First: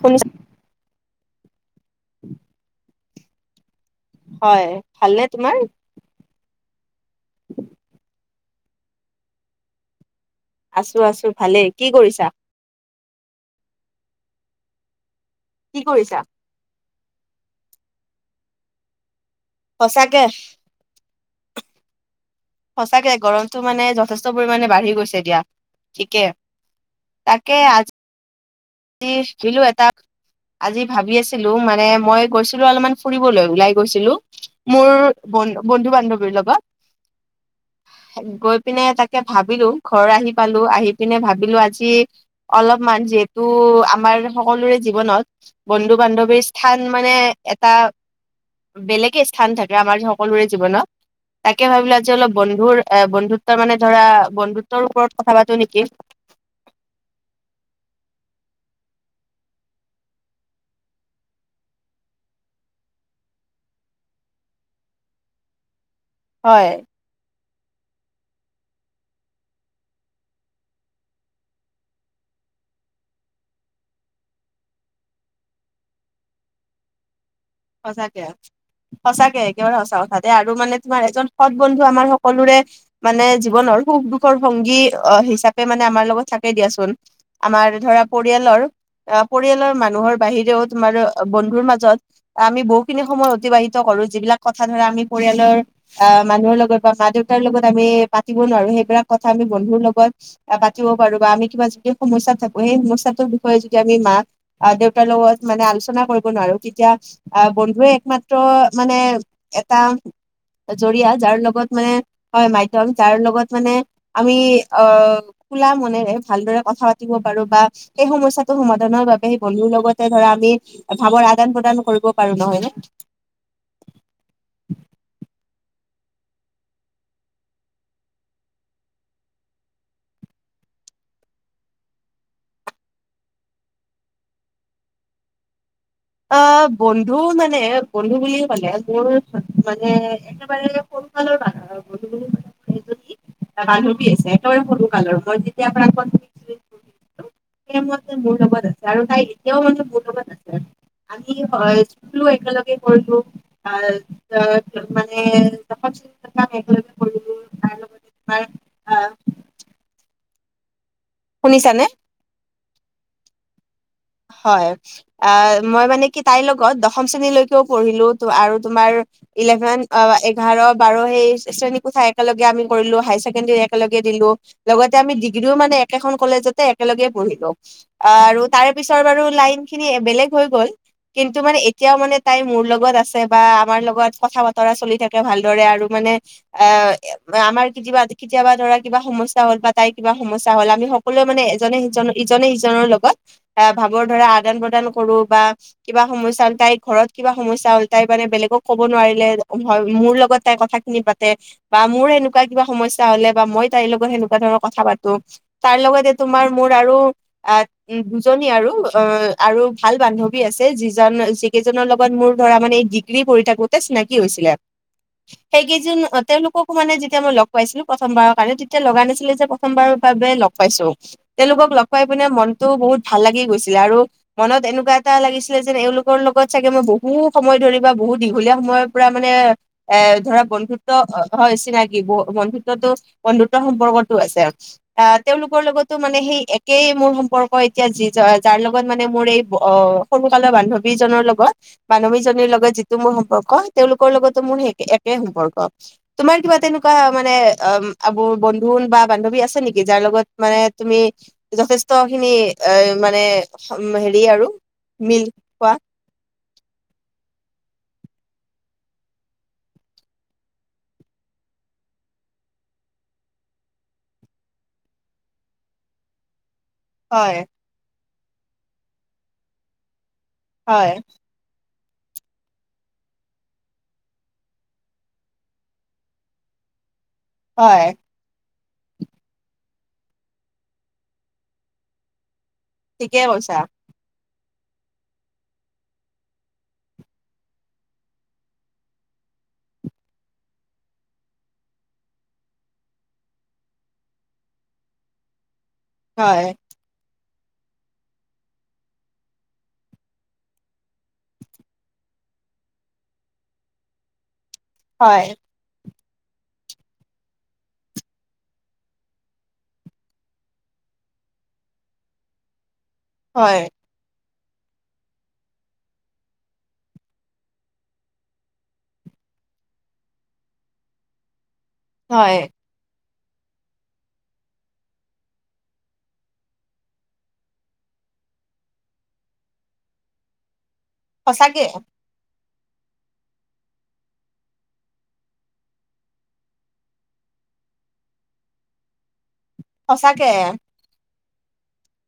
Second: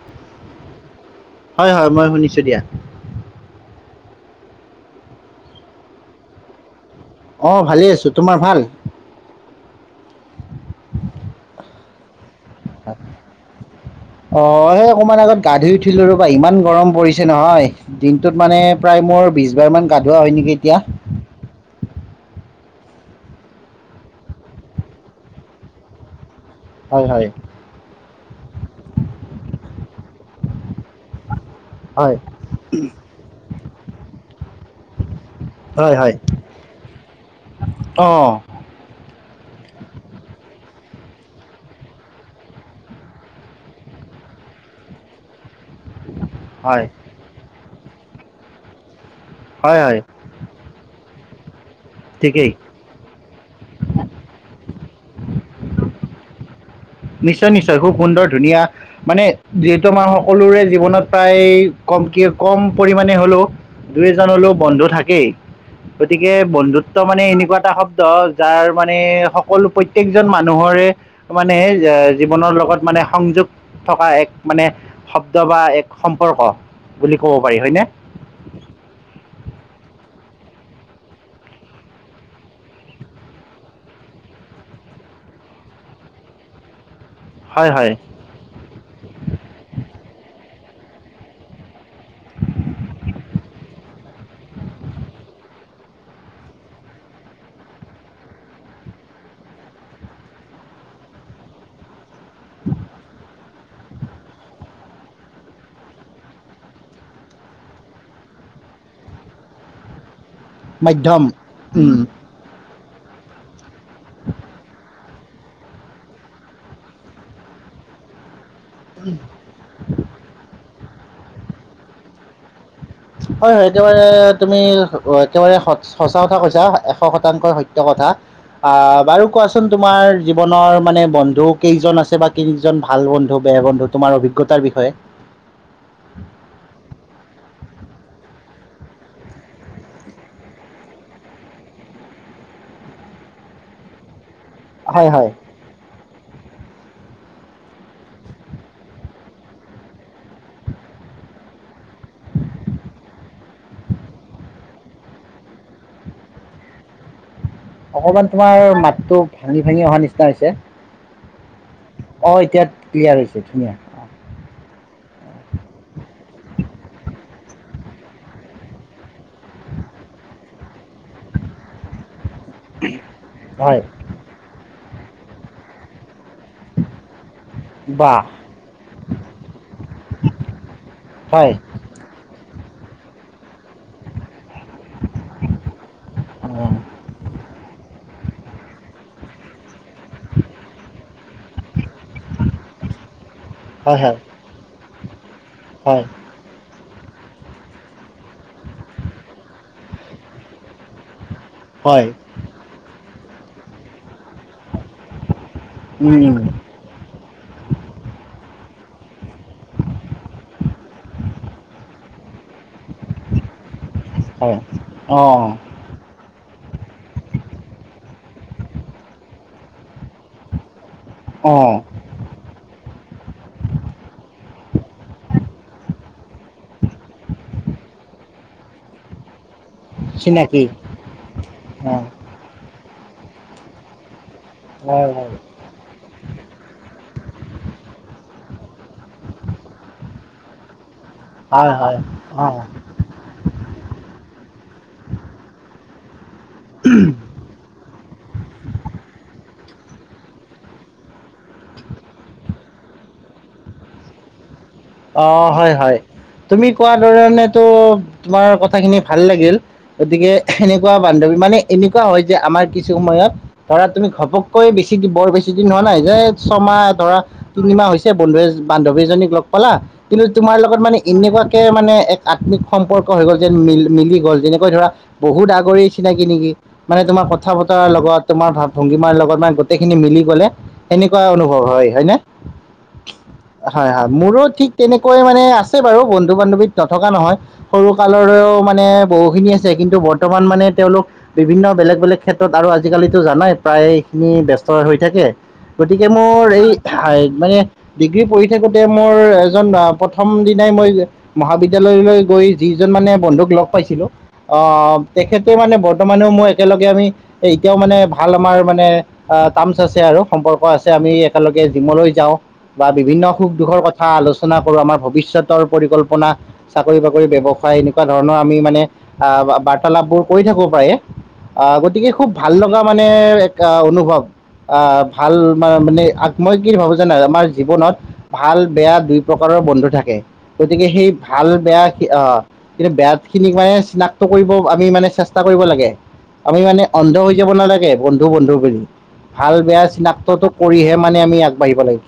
সোনি হয়, হয় মই শুনিছো দিয়া। হয় ভালনে তোমাৰ। আহ ভালে আছো তোমাৰ ভাল। আছো, আছো ভালে কি কৰিছা। অ, সেই অকমান আগত গা ধুই কি উঠিলো কৰিছা ৰবা ইমান গৰম পৰিছ নহয় দিনটোত মানে প্ৰায় মোৰ বিশ বাৰ মান গা ধুৱা সঁচাকে হয় নেকি এতিয়া। সঁচাকে গৰমতটো মানে যথেষ্ট পৰিমণে বাঢ়ি গৈছে এতিয়া ঠিকে। হয় হয় তাকে আজি খিলো এটা আজি ভাবি আছিলো মানে হয় মই গৈছিলো অলপমান ফুৰিবলৈ ওলাই গৈছিলো মোৰ বন্ধু হয় হয় বান্ধীৱৰ লগত। অঁ গৈ পিনে তাকে ভাবিলো ঘৰ আহি পালো আহি যেনে ভাবিলো আজি অলপমান যিহেতু আমাৰ সকলোৰে জীৱনত বন্ধু বান্ধৱীৰ স্থান হয় মানে এটা বেলেগ স্থান থাকে হয় আমাৰ হয় যে সকলোৰে জীৱনত তাকে ভাবিলো আজি অলপ ঠিকেই বন্ধুৰ বন্ধুত্ব মানে ধৰা বন্ধুত্বৰ ওপৰত কথা পাতো নেকি। নিশ্চয় নিশ্চয় খুব সুন্দৰ ধুনীয়া মানে যিহেতু আমাৰ সকলোৰে জীৱনত প্ৰায় ক ম কি কম পৰিমণে হলেও দুই এজন হলেও বন্ধু থাকেই। গতিকে হয় বন্ধুত্ব মানে এনেকুৱা এটা শব্দ যাৰ মানে সকলো প্ৰত্যেকজন মানুহৰে মানে ওহ জীৱনৰ লগত মানে সংযোগ থকা এক মানে শব্দ বা এক সম্পৰ্ক বুলি ক'ব পাৰি হয়নে সঁচাকে সঁচাকে একেবাৰে সঁচা কথা। আৰু মানে তোমাৰ এজন সৎ বন্ধু আমাৰ সকলোৰে মানে জীৱনৰ সুখ দুখৰ ভংগী অ' হিচাপে মানে আমাৰ লগত থাকে দিয়াচোন। আমাৰ হয় হয় ধৰা পৰিয়ালৰ আহ পৰিয়ালৰ মানুহৰ বাহিৰেও তোমাৰো বন্ধুৰ মাজত আমি বহুখিনি সময় অতিবাহিত কৰো যিবিলাক কথা ধৰা আমি পৰিয়ালৰ অ' মানুহৰ লগত বা মা দেউতাক লগত আমি পাতিব নোৱাৰো সেইবিলাক কথা আমি বন্ধুৰ লগত পাতিব পাৰো বা আমি কিবা যদি সমস্যা থাকো সেই সমস্যাতটো যদি আমি মাক আহ দেউতাৰ লগত মানে আলোচনা কৰিব নোৱাৰো তেতিয়া আহ বন্ধুৱে একমাত্ৰ মানে এটা জৰিয়া মাধ্যম যাৰ লগত মানে উম, হয় মাই একদম যাৰ লগত মানে আমি অ খোলা মনেৰে ভালদৰে কথা পাতিব পাৰো বা এই সমস্যা সমাধানৰ বাবে সেই বন্ধুৰ লগতে ধৰা আমি ভাৱৰ আদান প্ৰদান কৰিব পাৰো নহয় নে। হয় হয় একেবাৰে তুমি একেবাৰে সচ সঁচা কথা কৈছা এশ শতাংকই সত্য কথ কথা। আ বাৰু কোৱাচোন তোমাৰ জীৱনৰ মানে বন্ধু কেইজন আছে বা কেইজন ভাল বন্ধু অ' বন্ধু তোমাৰ অভিজ্ঞতাৰ বিষয়ে। আহ বন্ধু মানে বন্ধু বুলি কলে মোৰ মানে একেবাৰে সৰুকালৰ বন্ধু বন্ধু বুলি বান্ধৱী আছে একেবাৰে সৰু হয় কালৰ হয় মই যেতিয়াৰ পৰা ক মোৰ লগত আছে আৰু তাই এতিয়াও মানে মোৰ লগত আছে। আমি হয় স্কুলো একেলগে কৰিলো আহ আ মানে একেলগে কৰিলোঁ। অকমান তোমাৰ মাতটো ভাঙি ভাঙি অহা নিচিনা হৈছে। শুনিছানে? অ' এতিয়া ক্লিয়াৰ হৈছে ধুনীয়া। হয় আহ মই মানে কি তাইৰ লগত দশম শ্ৰেণীলৈকেও পঢ়িলো তো আৰু তোমাৰ ইলেভেন অ' এঘাৰ বাৰ সেই শ্ৰেণী কোঠাই একেলগে আমি কৰিলো হাই ছেকেণ্ডাৰী হয় একেলগে দিলো লগতে আমি ডিগ্ৰীও মানে একেখন কলেজতে একেলগে পঢ়িলো বা আহ আৰু তাৰ পিছৰ বাৰু লাইন খিনি বেলেগ হৈ গ'ল কিন্তু হয় মানে এতিয়া মানে তাই মোৰ লগত আছে বা আমাৰ লগত কথা তৰা চলি থাকে ভালদৰে আৰু মানে অ এ আমাৰ কেতিয়াবা কেতিয়াবা ধৰা কিবা সমস্যা হল বা তাইৰ কিবা সমস্যা হ'ল আমি সকলোৱে মানে এজনে সিজন ইজনে সিজনৰ লগত এ, হয় ভাৱৰ হয় ধৰা আদান প্ৰদান কৰবো বা হয় কিবা সমস্যা তাই ঘৰত কিবা সমস্যা হ'ল তাই মানে বেলেগক ক'ব নোৱাৰি, লে মোৰ লগত তাই কথাখিনি পা তে বা হয় মোৰ হেনেকুৱা কিবা সমস্যা হ'লে বা মই তাইৰ লগত সেনো [unintelligible] কথা পাতো, তাৰ লগতে উম উম, তোমাৰ মোৰ আৰু [unintelligible] কি আৰু অ, আৰু ভাল বান্ধৱী আছে যিজন, যিকেইজনৰ লগত মোৰ ধৰা মানে দি ৰি পঢ়ি থাকোঁতে চিনাকি হৈছিলে। হয় অ সেইকেইজন অ, তেওঁলোককো মানে যেতিয়া মই লগ পাইছিলোঁ প্ৰথমবাৰ আৰে তেতিয়া লগা নাছিলে যে প্ৰথমবাৰৰ বাবে লগ পাইছোঁ। অ তেওঁলোকক লগ পাই পিনে মনতো বহুত ভাল লাগি গৈছিলে আৰু, মনত এনেকুৱা এটা লাগিছিলে যেন এওঁলোকৰ লগত চাগে মই বহু সময় ধৰি বা বহু বহু দীঘলীয়া সময়ৰ পৰা মানে এ ধৰা চিনাকি বন্ধুত্ব, হয় অ চিনাকি বন্ধুত্বতো, বন্ধুত্ব সম্পৰ্কত টোআছে। হয় আহ তেওঁলোকৰ লগতো মানে সেই একেই মোৰ সম্পৰ্ক এতিয়া যি, যাৰ লগত মানে মোৰ এই অ', সৰুকালৰ বান্ধ বী জনৰ লগত, হয় হয় হয় বান্ধৱীজনীৰ অ লগত যিটো মোৰ সম্পৰ্ক তেওঁলোকৰ লগতো মোৰ সেই একে সম্পৰ্ক। তোমাৰ কিবা তেনেকুৱা মানে অ' আবুৰ, বন্ধুন বা বান্ধৱী আছে নেকি? যাৰ লগত মানে তুমি, যথেষ্ট খিনি এ মানে সম, হেৰি আৰু মিল অ', হয়, খোৱা হয়। তুমি কোৱা ধৰণেতো তোমাৰ কথাখিনি ভাল লাগিল, গতিকে সেনেকুৱা বান্ধৱী মা মানে এনেকুৱা হয় যে আমাৰ কিছু সময়ত, ধৰা তুমি ঘপককৈ বেছি [unintelligible] বৰ বেছি দিন হোৱা নাই যে ছমাহ ধৰা হয় তিনিমাহ হৈছে বন্ধুএজ বান্ধৱীজনীক লগ পালা। কিন্তু তোমাৰ লগত হয় মানে এনেকোৱাকে মানে এক আত্মিক সম্পৰ্ক হৈ গ'ল যেন মিল-মিলি গ'ল যেনেকৈ ধৰা, বহুত আগৰি চিনাকি নেকি। মানে তোমাৰ কথা-বতৰা হয় লগত তোমাৰ ভাব ভংগীমাৰ লগত গোটেইখিনি মিলি গ'লে সেনেকুৱা অনুভৱ হয়, হয় নে? ঠিকে কৈছা। মোৰো ঠিক তেনেকৈ মানে আছে বাৰু বন্ধু-বান্ধৱীত নথকা নহয়, সৰু কালৰেও মানে বহু বখিনি আছে, কিন্তু বৰ্তমান মানে তেওঁলোক বিভিন্ন বেলেগ বেলেগ ক্ষেত্ৰত আৰু আজিকালিটো জানাই প্ৰায়খিনি খিনি ব্যস্ত হৈ থাকে, গতিকে হয় মোৰ এই [unintelligible] মানে ডিগ্ৰী পঢ়ি থাকো তে মোৰ এজন অ, প্ৰথম দিনাই মই মহাবিদ্যালয়লৈ গৈ যিজন মানে বন্ধুক লগ পাইছিলোঁ। আ, হয় তেখেতে মানে বট বৰ্তমানেও, মই একেলগে আমি এই এতিয়াও মানে ভাল আমাৰ মানে টাৰ্মছ আছে আৰু সম্পৰ্ক আছে। আমি একেলগে জিমলৈ যাওঁ বা বিভিন্ন হয় সুখ-দুখৰ কথা আলোচ চনা কৰোঁ। আমাৰ ভৱিষ্যতৰ পৰিকল্পনা, চাকৰি-বাকৰি ব্যৱসায় এনেকুৱা ধৰণৰ আমি মানে আ বাৰ্তালাপবোৰ কৰি থাক', পাৰে, গতিকে খুব হয় ভাল লগা মা মানে এক অনুভৱ আহ, ভাল মা মানে আ, মই কি ভাবো জানা আমাৰ জীৱনত ভাল বেয়া দুই প্ৰকাৰৰ বন্ধু থাকে। গতিকে সেই ভাল সঁচাকে বেয়া [unintelligible] এতিয়া বেয়াখিনি হোৱাএ চিনাক্ত কৰিব, আমি মানে চেষ্টা কৰিব লাগে। আমি মানে অন্ধ হৈ যাব নালাগে, বন্ধু বন্ধু বুলি। ভাল-বেয়া সঁচাকে চিনাক্ততটো কৰিহে মানে আমি আগবাঢ়িব লাগিব।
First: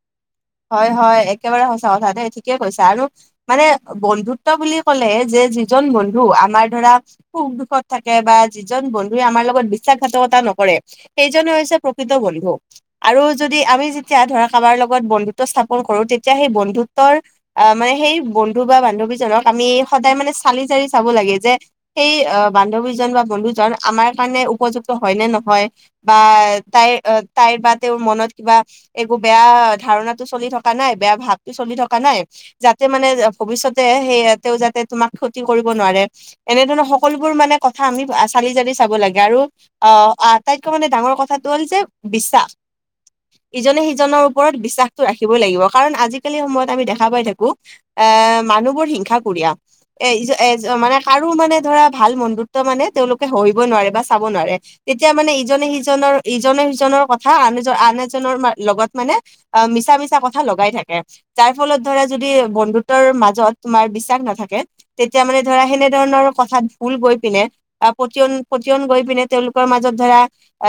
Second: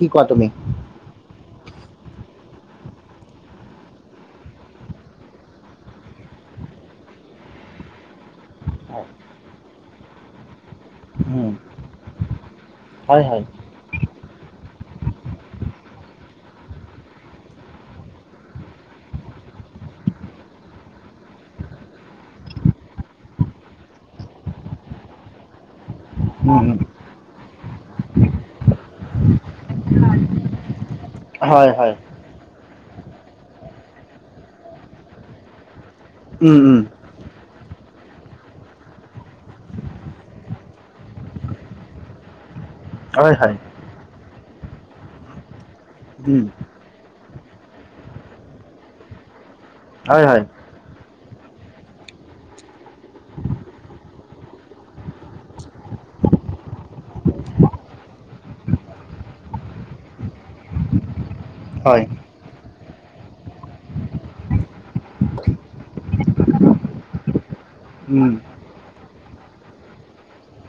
হয়, হয়। এক একেবাৰে সঁচা কথা দে, ঠিকেই কৈছা। আৰু, মানে বন্ধুত্ব বুলি ক'লে যে যিজন বন্ধু আ আমাৰ ধৰা, সুখ-দুখত থাকে বা যিজন হয় বন্ধুৱে আমাৰ লগত বিশ্বাসঘাতকতা নকৰে। আ সেইজনে উম, হৈছে প্ৰকৃত বন্ধু, আৰু হয় হয় যদি আমি যেতিয়া ধৰা কাবাৰ লগত বন্ধু চাপৰ কৰোঁ। তেতিয়া সেই বন্ধুত্বৰ মানে সেই বন্ধু বা বান্ধৱীজনক আমি সদায় মানে চা চালি-জাৰি চাব লাগে যে, সেই অ বান্ধৱীজন বা বন্ধুজন আমাৰ কাৰণে উপযুক্ত হয় নে নহয়। বা উম, উম, তাই [unintelligible] তাইৰ বা তেওঁৰ মনত কিবা একো বেয়া ধাৰণা টো চলি থকা নাই, বেয়া ভাৱটো হয় চলি হয় থকা নাই। যা তে মানে ভৱিষ্যতে সেই যাতে তোমাক ক্ষতি কৰিব নোৱাৰে। উম, এনে উম, ধৰণৰ সকলোবোৰ মানে ক [unintelligible] চাব লাগে আৰু অ' আটাইতকৈ মানে ডাঙৰ কথাটো হ'ল যে বিশাস। হয় হয় ইজনে সিজনৰ ওপৰত বিশ্বাসটো ৰাখিবই লাগিব কাৰণ আজিকালি উম, সময়ত আমি দেখা পাই থাক [unintelligible] এ মানুহবোৰ হিংসা কুৰিয়া, হয় হয় [unintelligible] মানে কাৰো মানে ধৰা ভাল বন্ধুত্ব মানে তেওঁলোকে সহিব নোৱাৰে বা চাব নোৱাৰে। তেতিয়া মানে ইজনে সিজনৰ ইজনে সিজনৰ কথা আন আন এজনৰ লগত মানে অ' মিছা মিছা কথা লগাই থাকে যাৰ ফলত ধৰা হয় যদি বন্ধুত্বৰ মাজত তোমাৰ বিশ্বাস নাথাকে তেতিয়া মানে ধৰা সেনেধৰণৰ কথাত ভুল গৈ পিনে অ' উম, পটিয়ন [unintelligible] গৈ পিনে তেওঁলোকৰ মাজত ধৰা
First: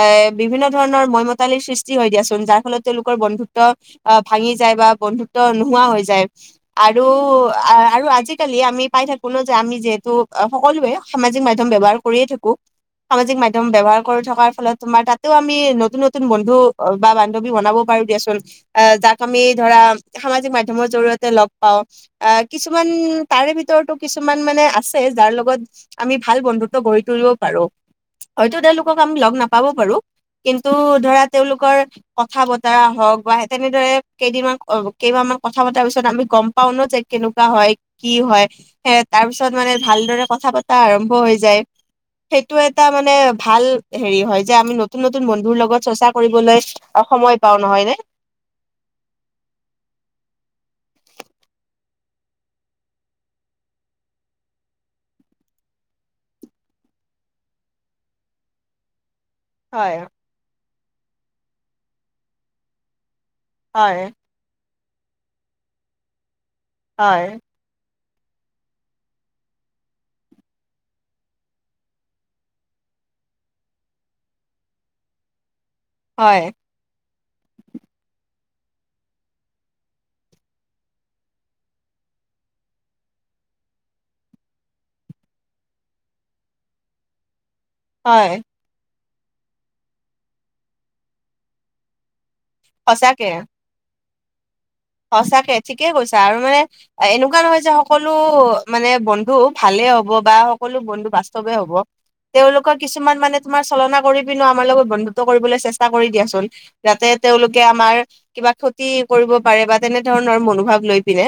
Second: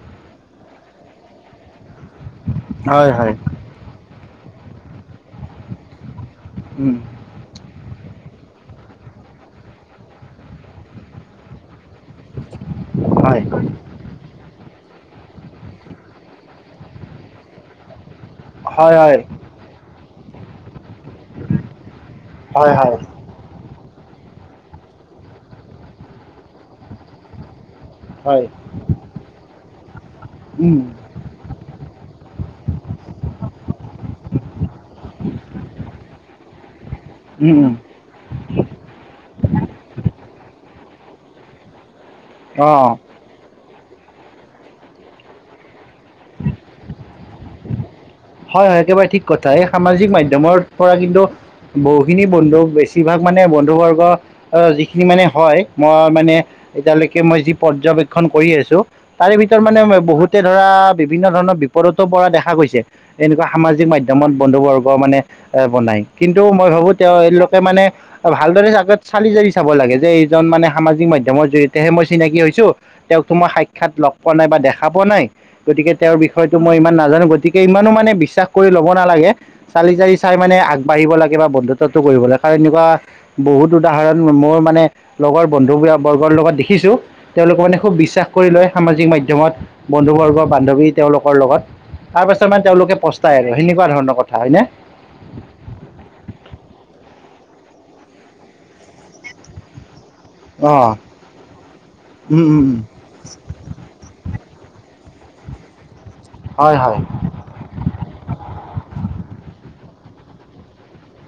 এ বিভিন্ন ধৰণৰ ময়মতালিৰ সৃষ্টি হয় দিয়াচোন যাৰ ফলত হয় তেওঁলোকৰ হয় বন্ধু অ' ভাঙি যায় বা বন্ধুত্ব নোহোৱা হৈ যায় উম, আৰু আৰু আ আজিকালি আমি পাই থাকো ন' যে আমি যিহেতু সকলোৱে সামাজিক মাধ্যম ব্যৱহাৰ কৰিয়ে থাকো, সামাজিক হয় হয় মাধ্যম ব্যৱহাৰ কৰি থকাৰ ফলত তোমাৰ তাতেও আমি নতুন নতুন বন্ধু বা বান্ধৱী বনাব পাৰো দিয়াচোন। অ' যাক হয় আমি ধৰা সামাজিক মাধ [unintelligible] জৰিয়তে লগ পাওঁ, অ' হয় কিছুমান হয় তাৰে ভিতৰতো কিছুমান মানে আছে যাৰ লগত আমি ভাল বন্ধুত্ব গঢ়ি তুলিব পাৰো। হয় হয়তো তেওঁলোকক আমি লগ নাপাব পাৰো। কিন্তু উম, ধৰা তেওঁলোকৰ কথা বতৰা হওঁক তেনেদৰে কেইদিনমান কেইমাহ মান কথা পতাৰ পিছত আমি গ'ম পাওঁ ন' যে কেনেকুৱা উম, হয় উম, কি হয় এ তাৰ পিছত মানে ভালদৰে কথা পতা আৰম্ভ হৈ যায়। সেইটো এটা অ মানে ভাল হেৰি হয় যে আমি নতুন নতুন বন্ধুৰ লগত চৰ্চা কৰিবলৈ অ' সময় পাওঁ নহয়নে? হয় হয় একেবাৰে ঠিক কথা এই সামাজিক মাধ্যমৰ পৰা কিন্তু বহুখিনি বন্ধু বেছিভাগ মানে বন্ধু বৰ্গ অ' যিখিনি মানে হয় মই মানে এতিয়ালৈকে মই যি পৰ্যবেক্ষন কৰি আছোঁ। তাৰে ভিতৰত মানে হয় বহুতে ধৰা বিভিন্ন ধৰণৰ বিপদতো পৰা দেখা গৈছে। এনেকুৱা সামাজিক হয় মাধ্যমত বন্ধুবৰ্গ মানে বনাই কিন [unintelligible] মই ভাবোঁ হয় তেওঁলোকে মানে ভালদৰে আগত চালি জাৰি চাব লাগে যে এইজন মানে সামাজিক মাধ্যমৰ জৰিয়তেহে মই চিনাকি হৈছোঁ, তেওঁ মই সাক্ষাৎ লগ পোৱা নাই বা দেখা পোৱা নাই, গতিকে তেওঁৰ হয় বিষয়টো মই ইমান নাজানো গ [unintelligible] ইমানো মানে বিশ্বাস কৰি ল'ব নালাগে চালি জাৰি চাই মানে আগবঢ়িব লাগে বা বন্ধুত্বটো কৰিব লাগে কাৰণ তেনেকুৱা বহুত উদাহৰণ মোৰ মানে লগৰ বন্ধু বৰ্গৰ লগত দেখিছোঁ। তেওঁলোকে মানে খুব বিশ্বাস হয় কৰি লয় সামাজিক মাধ্যমত বন্ধুবৰ্গ বান্ধৱী তেওঁলোকৰ লগত। তাৰ পাছত মানে তেওঁলোকে সঁচাকে পস্তাই আৰু সেনেকুৱা ধৰণৰ কথা হয় নে? সঁচাকে ঠিকে কৈছা আৰু মানে এনেকুৱা নহয় যে সকলো মানে বন্ধু ভালে হ'ব বা অ সকলো বন্ধু বাস্তৱে হ'ব, তেওঁলোকৰ কিছুমান মানে তোমাৰ চলনা কৰি পিনে আমাৰ লগত বন্ধু কৰিবলৈ চেষ্টা কৰে দিয়াচোন হয় হয় যাতে তেওঁলোকে আমাৰ কিবা ক্ষতি কৰিব পাৰে বা তেনেধৰণৰ মনোভাৱ লৈ পিনে,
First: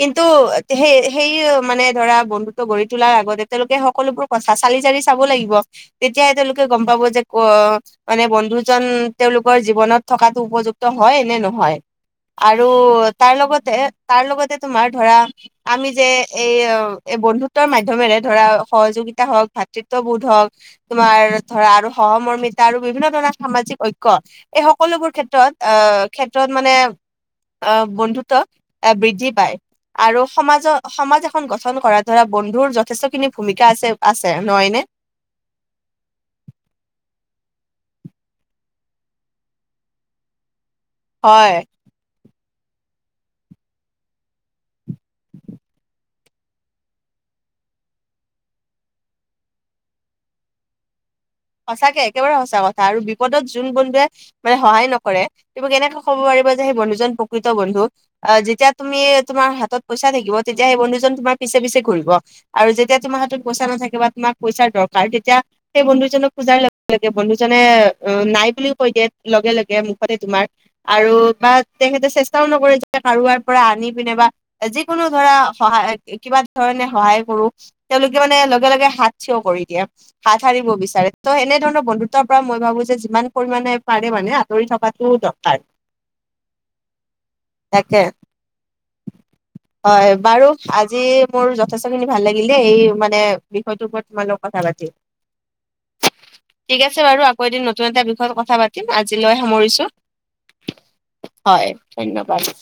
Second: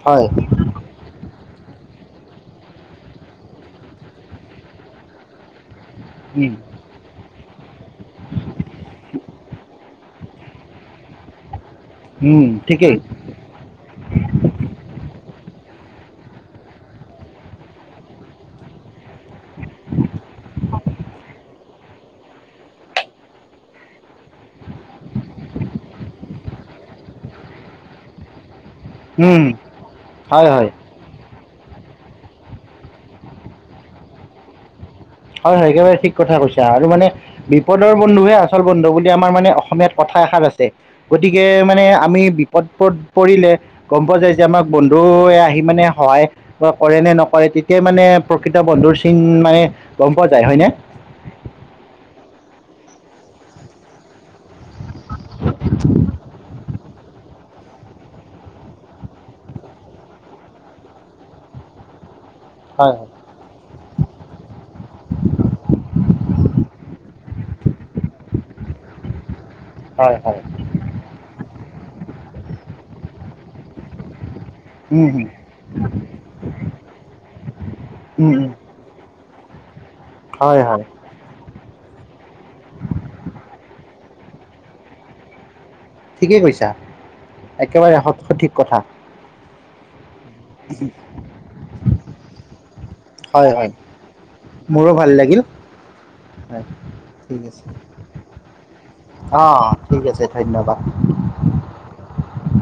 কিন্তু হয় সেই সেই মানে ধৰা বন্ধুত্ব গঢ়ি তোলাৰ আগতে তেওঁলোকে সকলোবোৰ কথা চালি জাৰি চাব লাগিব। তেতিয়া উম তেওঁলোকে গ'ম পাব যে [unintelligible] মানে বন্ধুজন তেওঁলোকৰ জীৱনত থকাতো উপযুক্ত হয় নে নহয়। উম আৰু ঠিকেই তাৰ লগতে তাৰ লগতে তোমাৰ ধৰা আমি যে এই এই বন্ধুত্বৰ মাধ্যমেৰে ধৰা সহযোগিত হওঁক ভাতৃত্ববোধ হওঁক তোমাৰ ধৰা আৰু সহমৰ্মিতা আৰু বিভিন্ন ধৰণৰ সামাজিক ঐক্য এই সকলোবোৰ ক্ষেত্ৰত অ' ক্ষেত্ৰত মানে অ' বন্ধুত্ব বৃদ্ধি উম পায় আৰু হয় হয় সমাজ সমাজ গঠন কৰাত ধৰা বন্ধুৰ যথেষ্টখিনি ভূমিকা আছে আছে নহয়নে? হয় হয় একেবাৰে ঠিক কথা কৈছা আৰু মানে বিপদৰ বন্ধুহে আচল বন্ধু বুলি আমাৰ মানে অসমীয়াত কথা এষাৰ আছ [unintelligible] গতিকে হয় মানে আমি বি প-প-পৰিলে গ'ম পোৱা যায় যে আমাক বন্ধুৱে আহি মানে সহায় কৰে নে নকৰে তেতিয়াই মানে প্ৰকৃত বন্ধুৰ চিন মানে গম পোৱা যায় হয়নে? সঁচাকে, একেবাৰে সঁচা কথা আৰু বিপদত যোন বন্ধুৱে মানে সহায় নকৰে, তুমি কেনেকে ক'ব পাৰিব যে সেই বন্ধুজন প্ৰকৃত বন্ধু, আহ যেতিয়া তুমি তোমাৰ হাতত পইচা থাকিব তেতিয়া সেই বন্ধুজন তোমাৰ পিছে পিছে ঘূৰিব। আৰু হয় যেতিয়া তোমাৰ হাতত পইচা নাথাকে বা তোমাক পইচাৰ দৰকাৰ, তেতিয়া সেই বন্ধুজনক [unintelligible] বন্ধুজনে অ নাই বুলিও কৈ দিয়ে। লগে লগে মুখতে হয় হয় তোমাৰ আৰু বা তেখেতে চেষ্টাও নকৰে যে কাৰোবাৰ পৰা আনি পিনে বা যিকোনো উম, উম, হুম ধৰা সহায় কিবা ধৰণে সহায় কৰো, তেওঁলোকে উম, মানে উম। লগে লগে হাত থিয় কৰি দিয়া, হাত হয় সাৰিব হয় বিচাৰে। ত' সেনেধৰণৰ বন্ধুত্বৰ পৰা মই ভাবো যে যিমান পৰিমাণে পাৰে মানে আঁতৰি থকাটো দৰকাৰ। ঠিকেই কৈছা, তাকে একেবাৰে সঠ সঠিক কথা। হয়। বাৰু, আজি মোৰ যথেষ্টখিনি ভাল লাগিল দেই, এই মানে হয় হয় বিষয়টোৰ ওপৰত তোমাৰ লগত কথা পাতি। [unintelligible] হয় ঠিক আছে বাৰু, ঠিক আকৌ এদিন আছে নতুন এটা বিষয়ত কথা পাতিম। আজিলৈ অ সামৰিছোঁ। ঠিক আছে ধন্যবাদ হয় ধন্যবাদ।